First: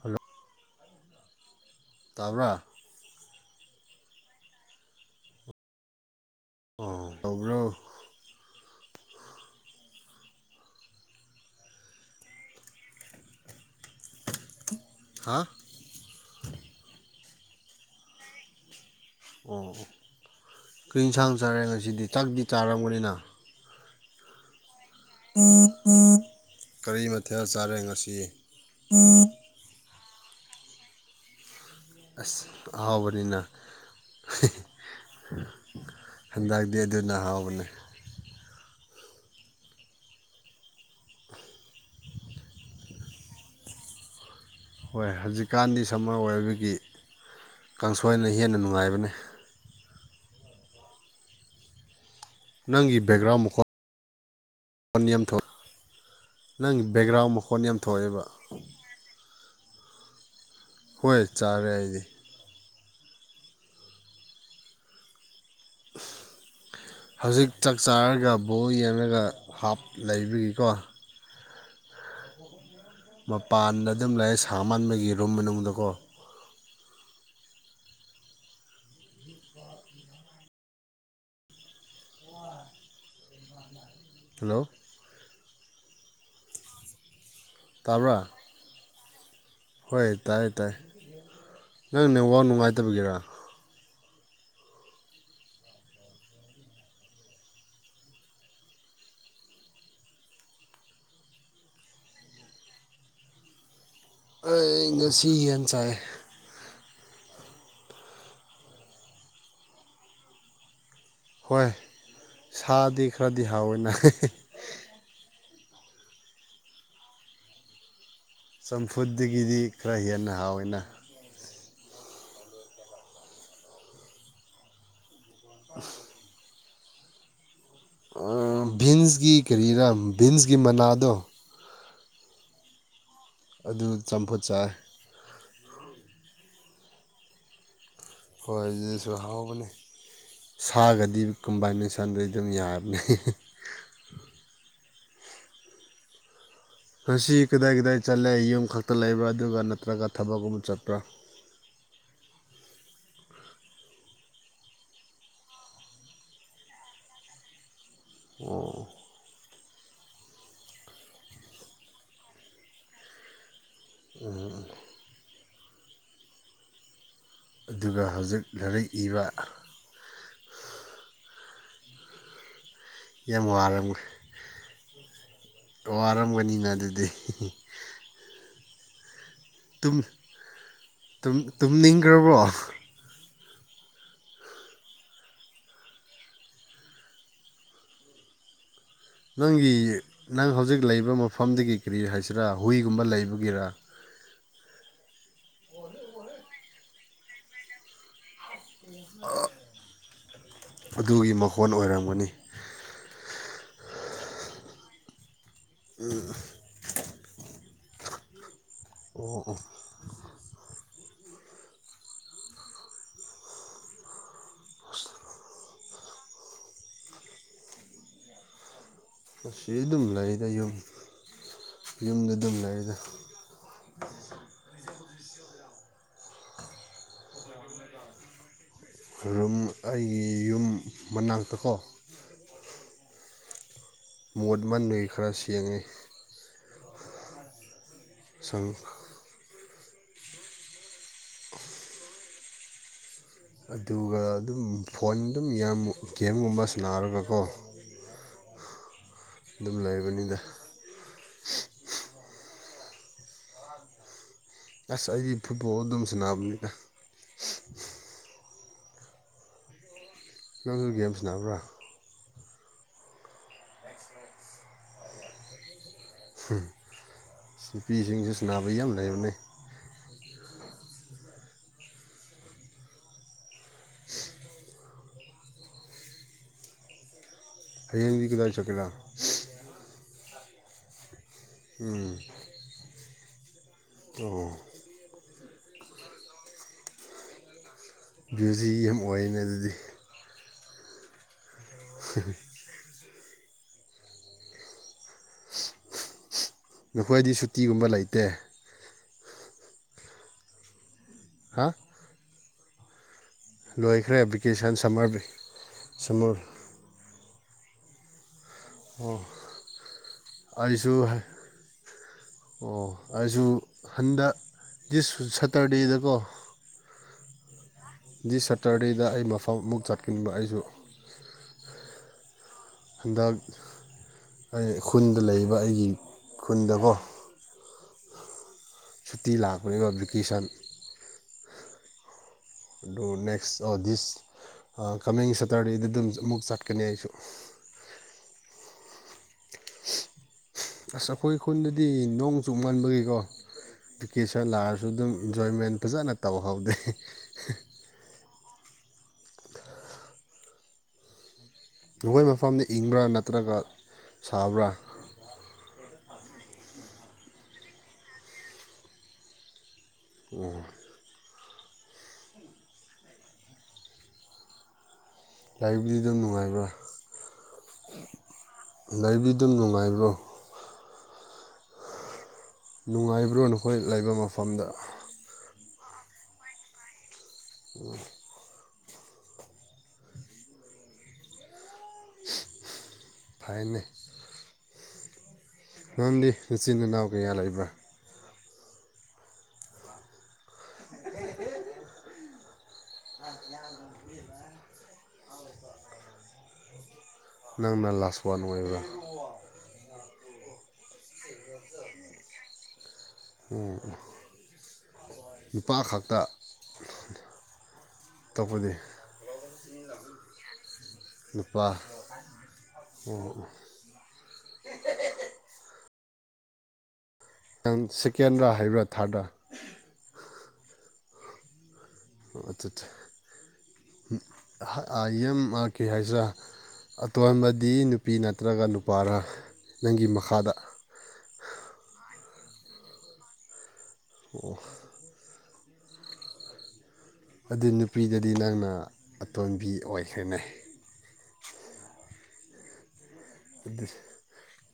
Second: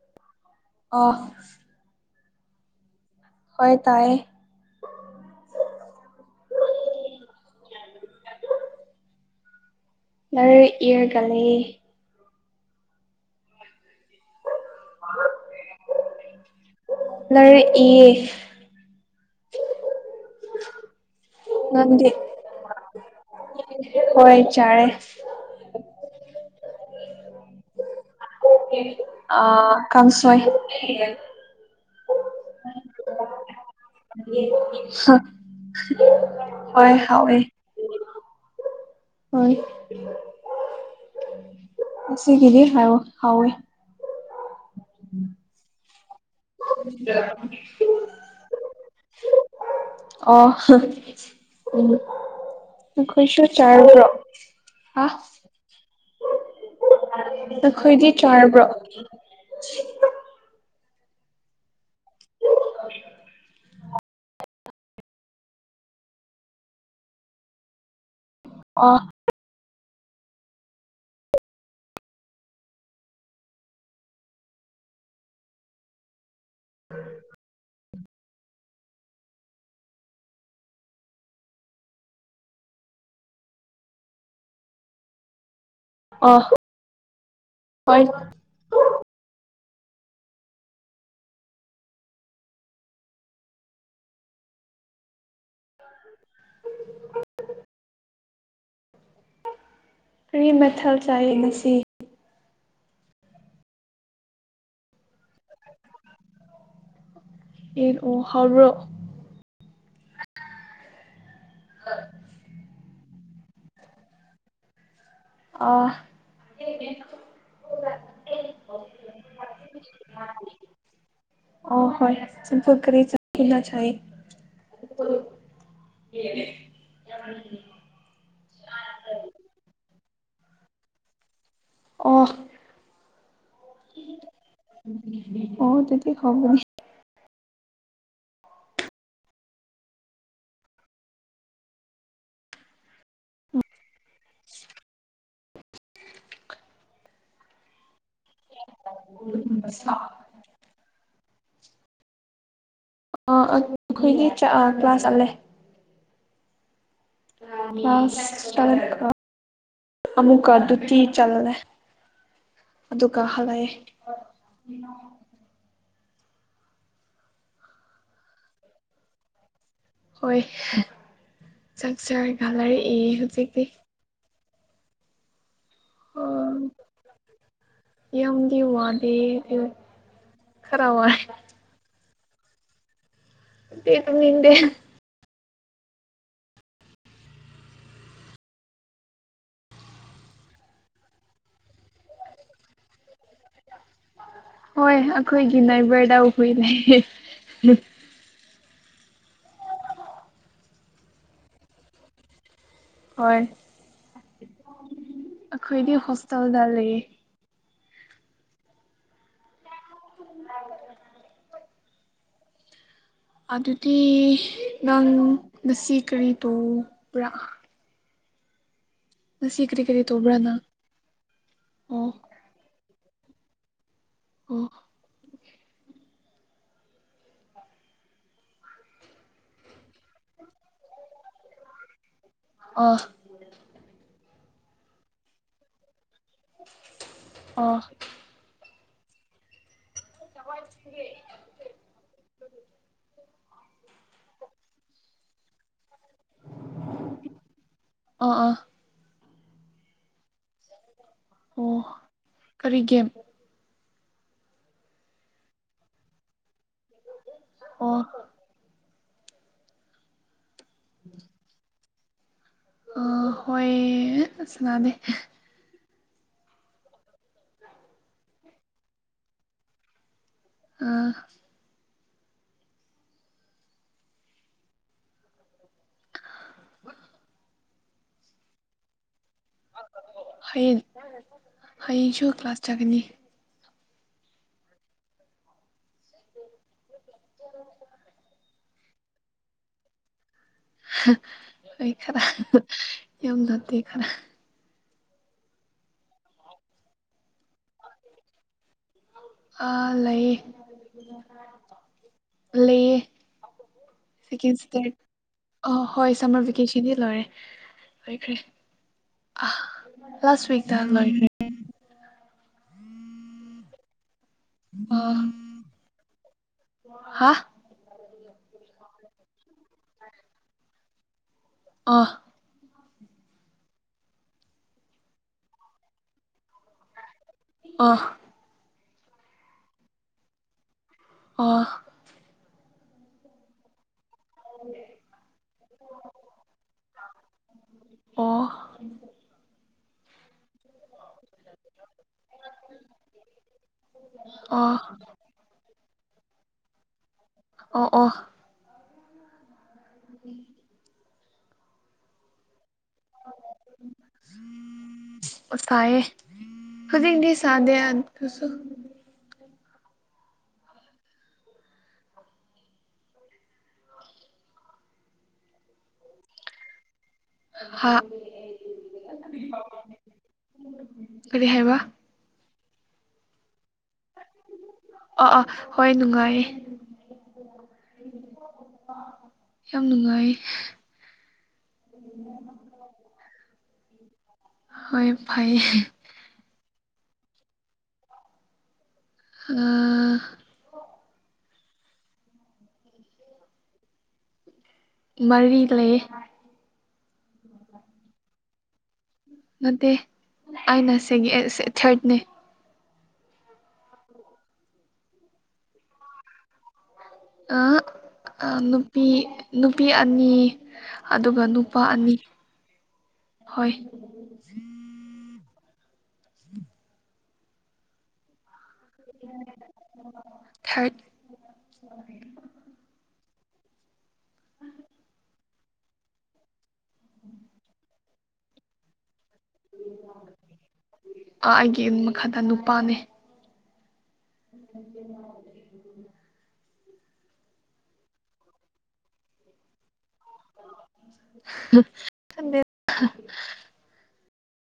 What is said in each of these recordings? ꯍꯂ ꯑꯣꯐ ꯇꯕ ꯍꯣꯏ ꯇꯥꯏ ꯑ ꯇ꯭ꯔꯣ ꯃꯔ ꯏꯒꯂ ꯍꯥ ꯂꯔ ꯑꯦ ꯑꯣ ꯑꯣ ꯀ ꯏꯟꯁꯥꯡ ꯆꯥꯔꯦ ꯉꯁꯤꯗꯤ ꯅꯪꯗꯤ ꯇꯥꯛꯗꯤ ꯇꯥꯔꯝꯒꯅꯤꯅ ꯍꯣꯏ ꯆꯥꯔꯦ ꯎ ꯎ ꯀꯔꯤ ꯃꯊꯦꯜ ꯆꯥꯔꯦ ꯉꯁꯤ ꯑ ꯀꯝꯁꯋꯥꯏ ꯑꯁ ꯑꯍꯥꯎꯕꯅꯤꯅ ꯅꯠꯇꯤꯌꯦ ꯍꯥ ꯍꯨꯍꯨ ꯍꯟꯗꯛꯇꯤ ꯍꯣꯏ ꯑꯗꯨꯅ ꯍꯥꯎꯋꯦ ꯍꯥꯎꯕꯅꯦ ꯍꯣꯏ ꯑꯁꯤꯒꯤꯗꯤ ꯍꯥꯎ ꯍꯥꯎꯋꯦ ꯍꯣꯏ ꯍꯧꯖꯤꯛꯀꯥꯟꯗꯤ ꯁꯝꯃꯔ ꯑꯣꯏꯕꯒꯤ ꯀꯥꯡꯁꯣꯏꯅ ꯍꯦꯟꯅ ꯅꯨꯡꯉꯥꯏꯕꯅꯤ ꯑꯣ ꯎꯝ ꯅꯪꯒꯤ ꯕꯦꯛꯒ꯭ꯔꯥꯎꯟ ꯑꯩꯈꯣꯏꯁꯨ ꯆꯥꯔꯕ꯭ꯔꯣ ꯃꯈꯣꯟ ꯍꯥ ꯌꯥꯝ ꯊꯣꯛꯑꯦ ꯅꯪ ꯕꯦꯛꯒ꯭ꯔꯥꯎꯟ ꯃꯈꯣꯟ ꯌꯥꯝ ꯊꯣꯛꯑꯦꯕ ꯆꯤ ꯍꯣꯏ ꯆꯥꯔꯦ ꯑꯩꯗꯤ ꯍꯧꯖꯤꯛ ꯆꯥꯛ ꯆꯥꯔꯒ ꯕꯣꯣꯔ ꯑꯣ ꯌꯦꯡꯉꯒ ꯍꯥꯞ ꯂꯩꯕꯒꯤꯀꯣ ꯃꯄꯥꯟꯗ ꯑꯗꯨꯝ ꯂꯩꯥꯛ ꯁꯍꯃꯟꯕꯒꯤ ꯔꯨꯝ ꯃꯅꯨꯡꯗꯀꯣ ꯎꯝ ꯍꯜꯂꯣ ꯑ ꯍ ꯇꯥꯕ꯭ꯔꯥ ꯍꯣꯏ ꯇꯥꯏ ꯇꯥꯏ ꯅꯪ ꯅꯋꯥ ꯅꯨꯡꯉꯥꯏꯇꯕꯒꯤꯔ [unintelligible] ꯀꯔꯤ ꯃꯊꯜ ꯆꯥꯏ ꯉꯁꯤ ꯑꯩ ꯉꯁꯤꯅꯁꯥꯏ ꯑꯦ ꯑꯣ ꯍꯥꯎ꯭ꯔ ꯍꯣꯏ ꯁꯥꯗꯤ ꯈꯔꯗꯤ ꯍꯥꯎꯋꯦꯅ ꯑ ꯆꯝꯐꯨꯠꯇꯒꯤꯗꯤ ꯈꯔ ꯍꯦꯟꯅ ꯍꯥꯎꯋꯦꯅ ꯑ ꯍꯣꯏ ꯆꯄꯀ ꯆꯅ ꯆ ꯍꯅꯦ ꯑꯩ ꯚꯤꯟꯁꯒꯤ ꯀꯔꯤꯔꯥ ꯚꯤꯟꯁꯒꯤ ꯃꯅꯥꯗꯣ ꯑꯣ ꯑꯗꯨ ꯆꯝꯐꯨꯠ ꯆꯥꯏ ꯑꯣ ꯑꯗꯨꯗꯤ ꯍꯥꯎꯕꯔꯅꯦ ꯍꯣꯏ ꯑꯗꯨꯁꯨ ꯍꯥꯎꯕꯅꯦ ꯁꯥꯒꯗꯤ ꯀꯨꯝꯕꯥꯏꯅꯦꯁꯟꯗꯤ ꯑꯗꯨꯝ ꯌꯥꯕꯅꯦ ꯎꯝ ꯉꯁꯤ ꯀꯗꯥꯏ ꯀꯗꯥꯏ ꯆꯠꯂꯦ ꯌꯨꯝ ꯈꯛꯇ ꯂꯩꯕ꯭ꯔꯥ ꯑꯗꯨꯒ ꯅꯠꯇ꯭ꯔꯒ ꯊꯕꯛꯀꯨꯝꯕ ꯆꯠꯄ꯭ꯔꯥ ꯑꯩ ꯑꯈꯣꯏꯒꯤ ꯆꯥ ꯀ꯭ꯂꯥꯁ ꯆꯠꯂꯦ ꯀꯂꯥ꯭ꯁ ꯑꯣ ꯀꯥꯅꯩ ꯈꯔ ꯑꯃꯨꯛꯀ ꯑꯗꯨꯗꯤ ꯆꯜꯂꯦ ꯑꯗꯨꯒ ꯍꯜꯂꯛꯑꯦ ꯎꯝ ꯑꯗꯨꯒ ꯍꯧꯖꯤꯛ ꯂꯥꯏꯔꯤꯛ ꯏꯕ ꯍꯣꯏ ꯆꯥꯛ ꯆꯥꯔꯒ ꯍꯜꯂꯛꯏ ꯌꯥꯝ ꯍꯧꯖꯤꯛꯇꯤ ꯇꫭꯋꯥꯔꯝꯒꯅꯤꯅ ꯑꯗꯨꯗꯤ ꯍꯤ ꯍꯤ ꯌꯥꯝꯗꯤ ꯋꯥꯗꯦ ꯑꯗꯨ ꯇꯨꯝ ꯈꯔ ꯋꯥꯏ ꯇꯨꯝ ꯇꯨꯝꯅꯤꯡꯈ꯭ꯔꯕꯣ ꯇꯨꯝꯗꯦ ꯇꯨꯝꯅꯤꯡꯗꯦ꯫ ꯅꯪꯒꯤ ꯅꯪ ꯍꯧꯖꯤꯛ ꯂꯩꯕ ꯃꯐꯝꯗꯒꯤ ꯀꯔꯤ ꯍꯥꯏꯁꯤꯔꯥ ꯍꯨꯏꯒꯨꯝꯕ ꯂꯩꯕꯒꯤꯔ ꯍꯣꯏ ꯑꯈꯣꯏꯒꯤ ꯅꯥꯏꯕ꯭ꯔꯗꯥ ꯍꯨꯏ ꯂꯩꯌꯦ ꯑ ꯑꯗꯨꯒꯤ ꯃꯈꯣꯟ ꯑꯣꯏꯔꯝꯒꯅꯤ ꯍꯣꯏ ꯑꯩꯈꯣꯏꯗꯤ ꯍꯣꯁꯇꯦꯜꯗ ꯂꯩꯌꯦ ꯑꯣ ꯑꫭ [unintelligible] ꯑꯗꯨꯗꯤ ꯅꯪ ꯉꯁꯤ ꯀꯔꯤ ꯇꯧꯕ꯭ꯔꯥ ꯉꯁꯤ ꯀꯔꯤ ꯀꯔꯤ ꯑꯗꯨꯝ ꯇꯧꯕ꯭ꯔꯥ ꯂꯩꯗ ꯅꯪ ꯌꯨꯝ ꯌꯨꯝꯗ ꯑꯣ ꯑꯗꯨꯝ ꯂꯩꯗ [unintelligible] ꯑꯣ ꯔꯨꯝ ꯑꯩꯒꯤ ꯌꯨꯝ ꯃꯅꯥꯛꯇꯀꯣ ꯑ ꯃꯣꯠ ꯃꯟꯕꯩ ꯈꯔ ꯁꯦꯡꯉꯦ ꯑ ꯑ [unintelligible] ꯑꯗꯨꯒ ꯑꯗꯨꯝ ꯐꯣꯟ ꯑꯗꯨꯝ ꯌꯥꯝꯃꯨꯛ ꯒꯦꯝꯒꯨꯝꯕ ꯁꯥꯟꯅꯔꯒꯀꯣ ꯑꯣ ꯑꯥ ꯑꯗꯨꯝ ꯂꯩꯕꯅꯤꯗ ꯑꯣ ꯀꯔꯤꯒꯦꯝ ꯑꯁ ꯑꯩꯗꯤ ꯐꯨꯠꯕꯣꯜ ꯑꯗꯨꯝ ꯁꯥꯟꯅꯕꯅꯤꯗ ꯑꯣ ꯅꯪ ꯒꯦꯝꯁꯥꯟꯅꯕ꯭ꯔꯥ ꯑꫭ ꯍꯣꯏ ꯁꯅꯥꯗꯦ ꯍꯨꯝ ꯅꯨꯄꯤꯁꯤꯡꯖꯨ ꯁꯥꯟꯅꯕ ꯌꯥꯝ ꯂꯩꯕꯅꯦ ꯑꯥ [inaudible] ꯍꯌꯦꯡꯗꯤ ꯀꯗꯥꯏ ꯆꯠꯀꯦꯔꯥ ꯍꯌꯦꯡ ꯎꯝ ꯍꯌꯦꯡꯁꯨ ꯀ꯭ꯂꯥꯁ ꯆꯠꯀꯅꯤ ꯑꯣ [unintelligible] ꯕꯤꯎꯖꯤ ꯌꯥꯝ ꯑꯣꯏꯅꯦ ꯑꯗꯨꯗꯤ ꯍꯣꯏ ꯈꯔ ꯌꯥꯝ ꯅꯠꯇꯦ ꯈꯔ ꯅꯈꯣꯏꯗꯤ ꯁꯨꯇꯤꯒꯨꯝꯕ ꯂꯩꯇꯦ ꯑꯥ ꯂꯩꯌꯦ ꯍꯥ ꯂꯩꯌꯦ ꯂꯣꯏꯈ꯭ꯔꯦ ꯁꯦꯀꯦꯟ ꯚꯦꯀꯦꯁꯟ ꯁ꯭ꯇꯦꯞ ꯁꯝꯃꯔ ꯑ ꯍꯣꯏ ꯁꯝꯃꯔ ꯚꯦꯀꯦꯁꯟꯗꯤ ꯂꯣꯏꯔꯦ ꯂꯣꯏꯈ꯭ꯔꯦ ꯑꯣ ꯑ ꯂꯥꯁ ꯋꯤꯛꯇ ꯑꯩꯁꯨ ꯂꯣꯏꯈ꯭ꯔꯦ ꯑꯣ ꯑꯗꯨꯁꯨ ꯍꯟꯗꯛ ꯗꯤꯁ ꯁꯇꯔꯗꯦꯗꯀꯣ ꯍꯥꯥ ꯗꯤꯁ ꯁꯇꯔꯗꯦꯗ ꯑꯩ ꯃꯐꯝ ꯑꯃꯨꯛ ꯆꯠꯀꯅꯤꯕ ꯑꯩꯁꯨ ꯑ ꯍꯟꯗꯛ ꯑꯩ ꯈꯨꯟꯗ ꯂꯩꯕ ꯑꯩꯒꯤ ꯈꯨꯟꯗꯀꯣ ꯑꯣ ꯁꯨꯇꯤ ꯂꯥꯛꯄꯅꯤꯕ ꯕꯤꯀꯦꯁꯟ ꯑꯣ ꯑꯗꯨ ꯅꯦꯛꯁ ꯑꯣ ꯗꯤꯁ ꯑ ꯀꯃꯤꯡ ꯁꯦꯇꯔꯗꯦꯗ ꯑꯗꯨꯝ ꯑꯃꯨꯛ ꯆꯠꯀꯅꯤ ꯑꯩꯁꯨ ꯑꯣ ꯑꯁ ꯑꯈꯣꯏ ꯈꯨꯟꯗ ꯗꯤ ꯅꯣꯡ ꯆꯨꯃꯟꯕꯒꯤꯀꯣ ꯚꯤꯀꯦꯁꯟ ꯑꯣ ꯂꯥꯛꯑꯁꯨ ꯑꯗꯨꯝ ꯏꯟꯖꯣꯏꯃꯦꯟ ꯐꯖꯅ ꯇꯧꯍꯧꯗꯦ ꯑꯣ ꯑꯣ [inaudible] ꯅꯈꯣꯏ ꯃꯐꯝꯗ ꯏꯪꯕ꯭ꯔꯥ ꯅꯠꯇ꯭ꯔꯒ ꯁꯥꯕ꯭ꯔꯥ ꯍꯧꯖꯤꯛꯗꯤ ꯁꯥꯗꯦ ꯗꯨꯁꯨ ꯑꯣ ꯂꯩꯕꯗꯤ ꯑꯗꯨꯝ ꯅꯨꯡꯉꯥꯏꯕ꯭ꯔꯥ ꯍꯥ ꯂꯩꯕꯗꯤꯗꯨꯝ ꯅꯨꯡꯉꯥꯏꯕ꯭ꯔꯣ ꯀꯔꯤ ꯍꯥꯏꯕ ꯅꯨꯡꯉꯥꯏꯕ꯭ꯔꯣ ꯅꯈꯣꯏ ꯂꯩꯕ ꯃꯐꯝꯗꯣ ꯑꯥ ꯑꯥ ꯍꯣꯏ ꯅꯨꯡꯉꯥꯏꯌꯦ ꯎꯝ [inaudible] ꯌꯥꯝ ꯅꯨꯡꯉꯥꯏ ꯊꯥꯏꯃꯦ ꯍꯣꯏ ꯐꯩꯌꯦ ꯏꯆꯤꯟ ꯏꯅꯥꯎ ꯀꯌꯥ ꯂꯩꯕ꯭ꯔꯥ ꯑꯥ ꯃꯔꯤ ꯂꯩꯌꯦ ꯅꯪꯅ ꯂꯁ ꯋꯥꯟ ꯑꯣꯏꯕ꯭ꯔꯥ ꯑꯩꯅ ꯁꯤꯒꯤ ꯊ꯭ꯔꯠꯅꯦ ꯑꯣ ꯅꯨꯄꯥ ꯈꯛꯇ ꯑ ꯑꯇꯣꯞꯄꯗꯤ ꯅꯨꯄꯤ ꯅꯨꯄꯤ ꯑꯅꯤ ꯑꯗꯨꯒ ꯅꯨꯄꯥ ꯑꯅꯤ ꯍꯣꯏ ꯁꯦꯀꯦꯟꯔ ꯍꯥꯏꯕ꯭ꯔꯥ ꯊꯥ꯭ꯔꯗꯔꯥ ꯊ꯭ꯔꯗ ꯑꯣ ꯑꯗꯨꯠꯇ [inaudible] ꯑ ꯑꯦꯝ ꯑꯥ ꯀꯩ ꯍꯥꯏꯁꯤꯔꯥ ꯑꯇꯣꯟꯕꯗꯤ ꯅꯨꯄꯤ ꯅꯠꯇ꯭ꯔꯒ ꯅꯨꯄꯥꯔꯥ ꯅꯪꯒꯤ ꯃꯈꯥꯗ ꯑ ꯑꯩꯒꯤ ꯃꯈꯥꯗ ꯅꯨꯄꯥꯅꯦ ꯑꯣ [unintelligible] ꯑꯗꯨ ꯅꯨꯄꯤꯗꯗꯤ ꯅꯪꯅ ꯑꯇꯣꯝꯕꯤ ꯑꯣꯏꯈ꯭ꯔꯦꯅꯦ ꯈꯪꯗꯦꯗ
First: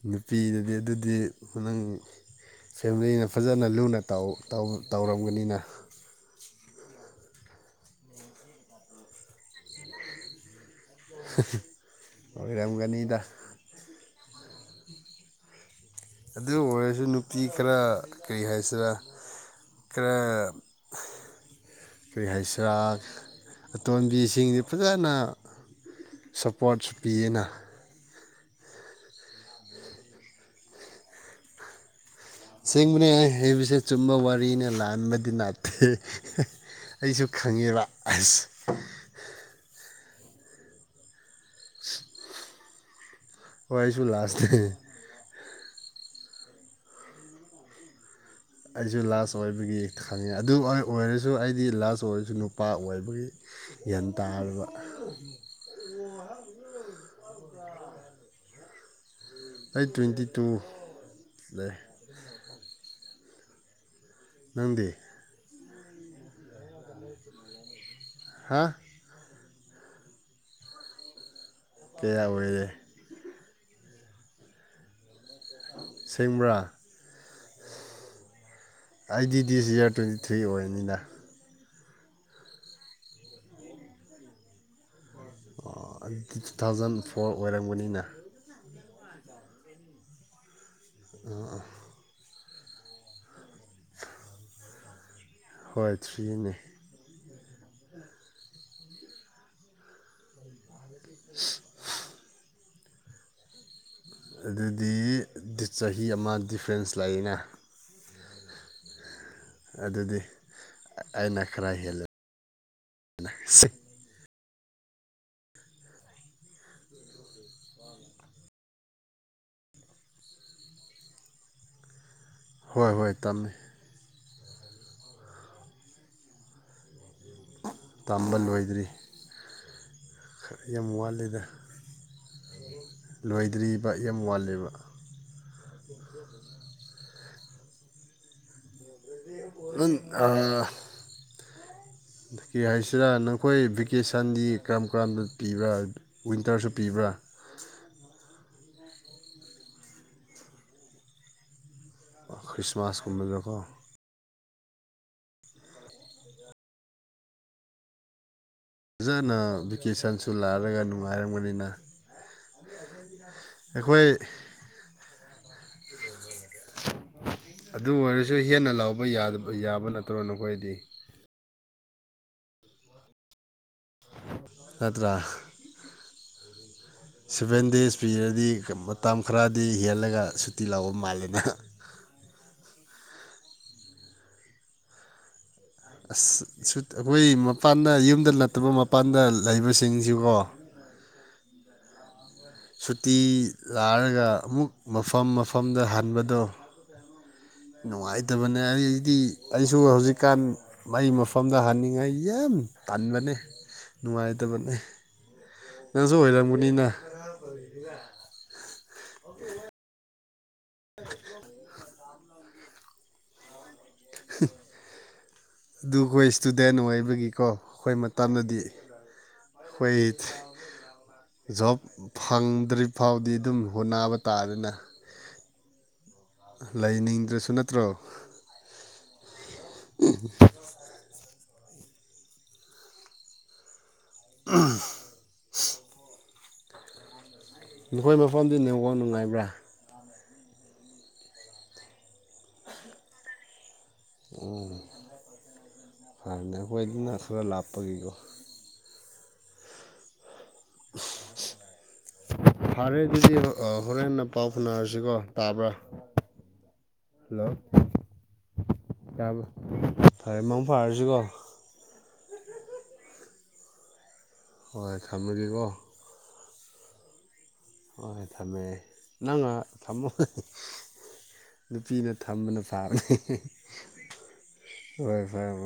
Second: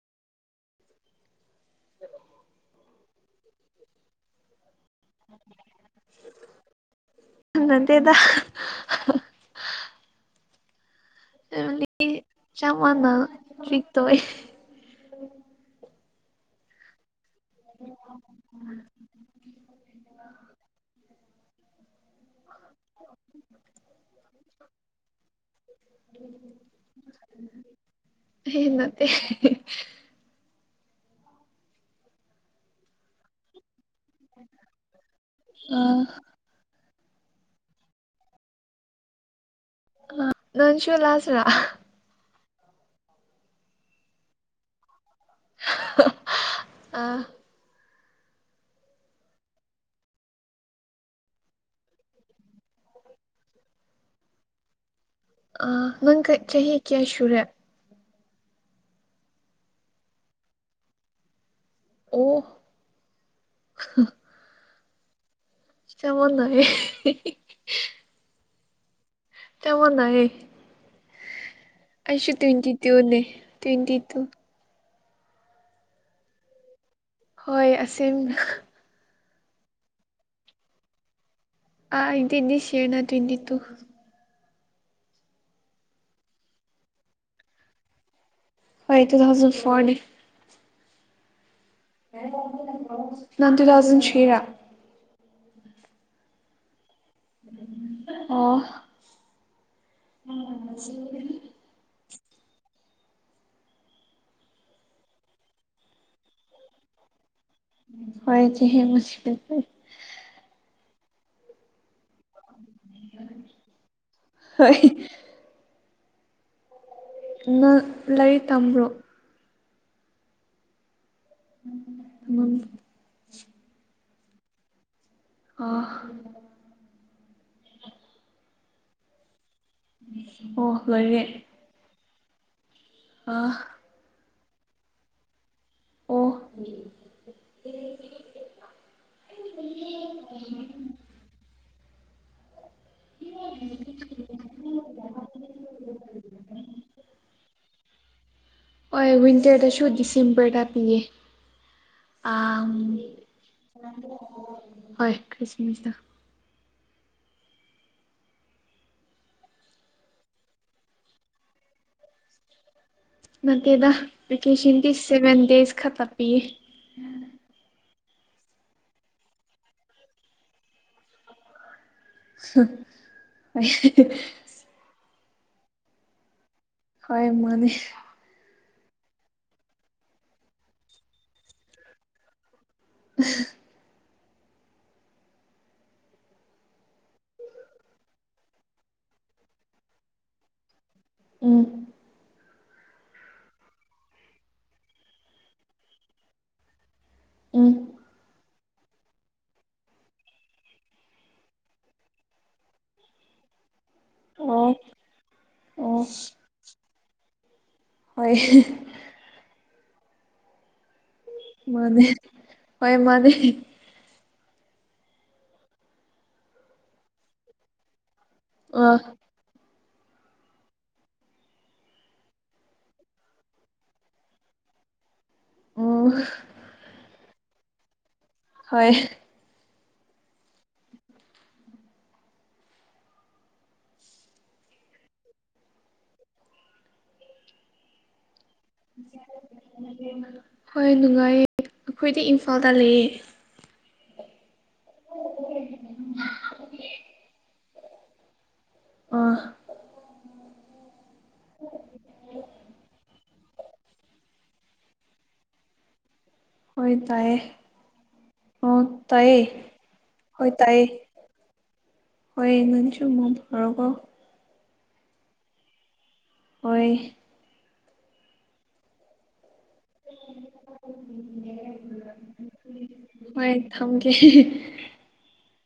ꯅꯨꯄꯤꯅꯗꯤ ꯑꯗꯨꯗꯤ ꯅꯪ ꯐꯖꯅ ꯂꯨꯅ ꯇꯧꯔꯝꯒꯅꯤꯅ ꯅꯠꯇꯦꯗ ꯆꯃꯅ ꯑꯣꯏꯔꯝꯒꯅꯤꯗ ꯇ [inaudible] ꯑꯗꯨ ꯑꯣꯏꯔꯁꯨ ꯄꯤ ꯈꯔ ꯀꯔꯤ ꯍꯥꯏꯁꯤꯔ ꯈꯔ ꯀꯩ ꯍꯩꯁꯔꯥ ꯑꯇꯣꯝꯕꯤꯁꯤꯡꯁꯤ ꯐꯖꯅ ꯁꯞꯄꯣꯔꯠꯁꯨ ꯄꯤꯌꯦꯅ ꯍꯥ ꯍꯥ ꯅꯠꯇꯦ ꯑꯁꯦꯡꯕꯅꯦ ꯑꯩꯅ ꯍꯩꯕꯁꯦ ꯆꯨꯝꯕ ꯋꯥꯔꯤꯅ ꯂꯥꯟꯕꯗꯤ ꯅꯥꯠꯇꯦ ꯑꯩꯁꯨ ꯈꯪꯉꯦꯕ ꯑꯁ ꯅꯪꯁꯨ ꯂꯥꯁ꯭ꯔꯥ ꯍꯣꯏ ꯑꯩꯁꯨ ꯂꯥꯁꯅꯦ ꯑꯥ ꯑꯩꯁꯨ ꯂꯥꯁ ꯑꯣꯏꯕꯒꯤ ꯈꯪꯉꯦ ꯑꯗꯨ ꯑꯣꯏꯔꯁꯨ ꯑꯩꯗꯤ ꯂꯥꯁ ꯑꯣꯏꯔꯁꯨ ꯅꯨꯄꯥ ꯑꯣꯏꯕꯒꯤ ꯒ꯭ꯌꯥꯟ ꯇꯥꯔꯕ ꯑ ꯅꯪ ꯆꯍꯤ ꯀꯌꯥ ꯁꯨꯔꯦ ꯑꯩ ꯇ꯭ꯋꯦꯟꯇꯤ ꯇꯨ ꯂꯩ ꯑꯣ ꯅꯪꯗꯤ ꯆꯥꯟ ꯃꯥꯟꯅꯩꯌꯦ ꯍꯥꯥ ꯆꯥꯞ ꯃꯥꯟꯅꯩꯌꯦ ꯀꯌꯥ ꯑꯩꯁꯨ ꯑꯣꯏꯔꯦ ꯇ꯭ꯋꯟꯇꯤ ꯇꯨꯅꯦ ꯇ꯭ꯋꯦꯟꯇꯤ ꯇꯨ ꯑꯁꯦꯡꯕꯔꯥ ꯍꯣꯏ ꯑꯁꯦꯝ ꯑꯩꯗꯤ ꯗꯤꯁ ꯏꯌꯥꯔ ꯇ꯭ꯋꯦꯟꯇꯤ ꯊ꯭ꯔꯤ ꯑꯣꯏꯕꯅꯤꯅ ꯑꯩ ꯗꯤ ꯗꯤꯁ ꯏꯌꯥꯔ ꯗꯤ ꯇ꯭ꯌꯦꯟꯇꯤ ꯇꯨ ꯑꯗꯨꯗꯤ ꯇꯨ ꯊꯥꯎꯖꯟ ꯐꯣꯔ ꯑꯣꯏꯔꯝꯒꯅꯤꯅ ꯍꯣꯏ ꯇꯨ ꯊꯥꯎꯖꯟ ꯐꯣꯔꯅꯦ ꯑꯥ ꯅꯪ ꯗꯨꯊꯥꯎꯖꯟ ꯊ꯭ꯔꯤ ꯍꯣꯏ ꯊ꯭ꯔꯤꯅꯦ ꯑꯣ ꯑꯪ ꯁꯤ [inaudible] [unintelligible] ꯑꯗꯨꯗꯤ ꯆꯍꯤ ꯑꯃ ꯗꯤꯐ꯭ꯔꯦꯟꯁ ꯂꯩꯥꯅꯦ ꯍꯣꯏ ꯆꯦꯍꯤ ꯕꯨꯗꯤ ꯑꯗꯨꯗꯤ ꯑꯩꯅ ꯈꯔ ꯍꯦꯜꯂꯦ ꯍꯣꯢ ꯅꯪ ꯂꯥꯏꯔꯤꯛ ꯇꯝꯕ꯭ꯔꯣ ꯎꯝ ꯍꯣꯏ ꯍꯣꯏ ꯇꯝꯃꯦ ꯑꯥ ꯇꯝꯕ ꯂꯣꯏꯗ꯭ꯔꯤ ꯑꯣ ꯌꯥꯝ ꯂꯣꯢꯔꯦ ꯋꯥꯠꯂꯤꯗ ꯂꯣꯏꯗ꯭ꯔꯤꯕ ꯌꯥꯝ ꯋꯥꯠꯂꯦꯕ ꯑꯣ [unintelligible] ꯅꯪ ꯀ ꯍꯥꯏꯁꯤꯔꯥ ꯅꯈꯣꯏ ꯚꯦꯀꯦꯁꯟꯗꯤ ꯀꯔꯝ ꯀꯔꯝꯕꯗ ꯄꯤꯕ꯭ꯔꯥ ꯋꯤꯟꯇꯔꯁꯨ ꯄꯤꯕ꯭ꯔꯥ ꯍꯣꯏ ꯋꯤꯟꯇꯔꯗꯁꯨ ꯗꯤꯁꯦꯝꯕꯔꯗ ꯄꯤꯌꯦ ꯑ ꯈ꯭ꯔꯤꯁꯃꯥꯁꯀꯨꯝꯕꯗꯀꯣ ꯍꯣꯏ ꯈ꯭ꯔꯤꯁꯃꯤꯥꯁꯗ ꯐꯖꯅ ꯚꯦꯀꯦꯁꯟꯁꯨ ꯂꯥꯛꯂꯒ ꯅꯨꯡꯉꯥꯏꯔꯝꯒꯅꯤꯅ ꯅꯠꯇꯦꯗꯥ ꯑꯩꯈꯣꯏ ꯚꯦꯀꯦꯁꯟꯗꯤ ꯁꯦꯕꯦꯟ ꯗꯦꯁ ꯈꯛꯇ ꯄꯤꯦ ꯑꯗꯨ ꯑꯣꯏꯔꯁꯨ ꯍꯦꯟꯅ ꯂꯥꯎꯕ ꯌꯥꯕ ꯅꯠꯇ꯭ꯔꯣ ꯅꯈꯣꯏꯗꯤ [unintelligible] ꯅꯠꯇ꯭ꯔꯥ ꯍꯣꯏ ꯁꯚꯦꯟ ꯃꯥꯅꯦ ꯗꯦꯖ ꯄꯤꯔꯗꯤ ꯃꯇꯝ ꯈꯔꯗꯤ ꯍꯦꯜꯂꯒ ꯁꯨꯇꯤ ꯂꯥꯎꯕ ꯃꯥꯜꯂꯦꯅ [unintelligible] ꯑꯁ ꯑꯩꯈꯣꯏ ꯃꯄꯥꯟꯗ ꯌꯨꯝꯗ ꯅꯠꯇꯕ ꯃꯄꯥꯟꯗ ꯂꯩꯕꯁꯤꯡꯁꯤꯀꯣ ꯎꯝ ꯁꯨꯇꯤ ꯂꯥꯔꯒ ꯑꯃꯨꯛ ꯃꯐꯝ ꯃꯐꯝꯗ ꯍꯟꯕꯗꯣ ꯎꯝ ꯅꯨꯡꯉꯥꯏꯇꯕꯅꯤ ꯑꯩꯗꯤ ꯑꯩꯁꯨ ꯍꯧꯖꯤꯛꯀꯥꯟ ꯑꯩꯩ ꯃꯐꯝꯗ ꯍꯅꯤꯡꯉꯥꯏ ꯌꯥꯝ ꯇꯟꯕꯅꯦ ꯑꯣ ꯅꯨꯡꯉꯥꯏꯇꯕꯅꯦ ꯑꯣ ꯅꯪꯁꯨ ꯑꯣꯏꯔꯝꯒꯅꯤꯅ ꯍꯣꯏ ꯃꯥꯅꯤ ꯍꯣꯏ ꯃꯥꯅꯦ ꯑꯗꯨ ꯑꯩꯈꯣꯏ ꯏꯁꯇꯨꯗꯦꯟ ꯑꯣꯏꯕꯒꯤꯀꯣ ꯑꯩꯈꯣꯏ ꯇꯥꯟꯅꯗꯤ ꯑ ꯑꯩꯈꯣꯏ ꯖꯣꯕ ꯐꯪꯗ꯭ꯔꯤ ꯐꯥꯎꯗꯤ ꯑꯗꯨꯝ ꯍꯣꯠꯅꯕ ꯇꯥꯗꯅ ꯑꯣ ꯂꯩꯅꯤꯡꯗ꯭ꯔꯁꯨ ꯅꯠꯇ꯭ꯔꯣ ꯍꯣꯏ [unintelligible] [unintelligible] ꯅꯈꯣꯏ ꯃꯐꯝꯗꯤ ꯅꯦꯡꯋꯥꯛ ꯅꯨꯡꯉꯥꯏꯕ꯭ꯔꯥ ꯍꯣꯏ ꯅꯨꯡꯉꯥꯏꯌꯦ ꯑꯩꯈꯣꯏꯗꯤ ꯏꯝꯐꯥꯜꯗ ꯂꯩꯌꯦ ꯎꯝ ꯐꯔꯅꯦ ꯑꯩꯈꯣꯏ ꯑꯗꯨꯅ ꯈꯔ ꯂꯥꯞꯄꯒꯤꯀꯣ ꯑ ꯐꯔꯦ ꯑꯗꯨꯗꯤ ꯍꯣꯔꯦꯟꯅ ꯄꯥꯎ ꯐꯥꯎꯅꯔꯁꯤꯀꯣ ꯇꯥꯕ꯭ꯔꯥ ꯍꯣꯏ ꯇꯥꯏꯌꯦ ꯍꯜꯂꯣ ꯑꯣ ꯇꯥꯏꯌꯦ ꯇꯥꯕ꯭ꯔꯥ ꯐꯔꯦ ꯍꯣꯏ ꯃꯪ ꯇꯥꯏꯌꯦ ꯐꯥꯔꯁꯤꯀꯣ ꯍꯣꯏ ꯅꯪꯁꯨ ꯃꯪ ꯐꯔꯣꯀꯣ ꯍꯣꯏ ꯊꯝꯃꯒꯦꯀꯣ ꯑꯣꯏ ꯍꯣꯏ ꯊꯝꯃꯦ ꯅꯉꯥ ꯊꯝꯃꯣ ꯅꯨꯄꯤꯅ ꯊꯝꯕꯅ ꯐꯥꯕꯅꯦ ꯍꯣꯏ ꯊꯝꯒꯦ ꯍꯣꯏ ꯐꯔꯦ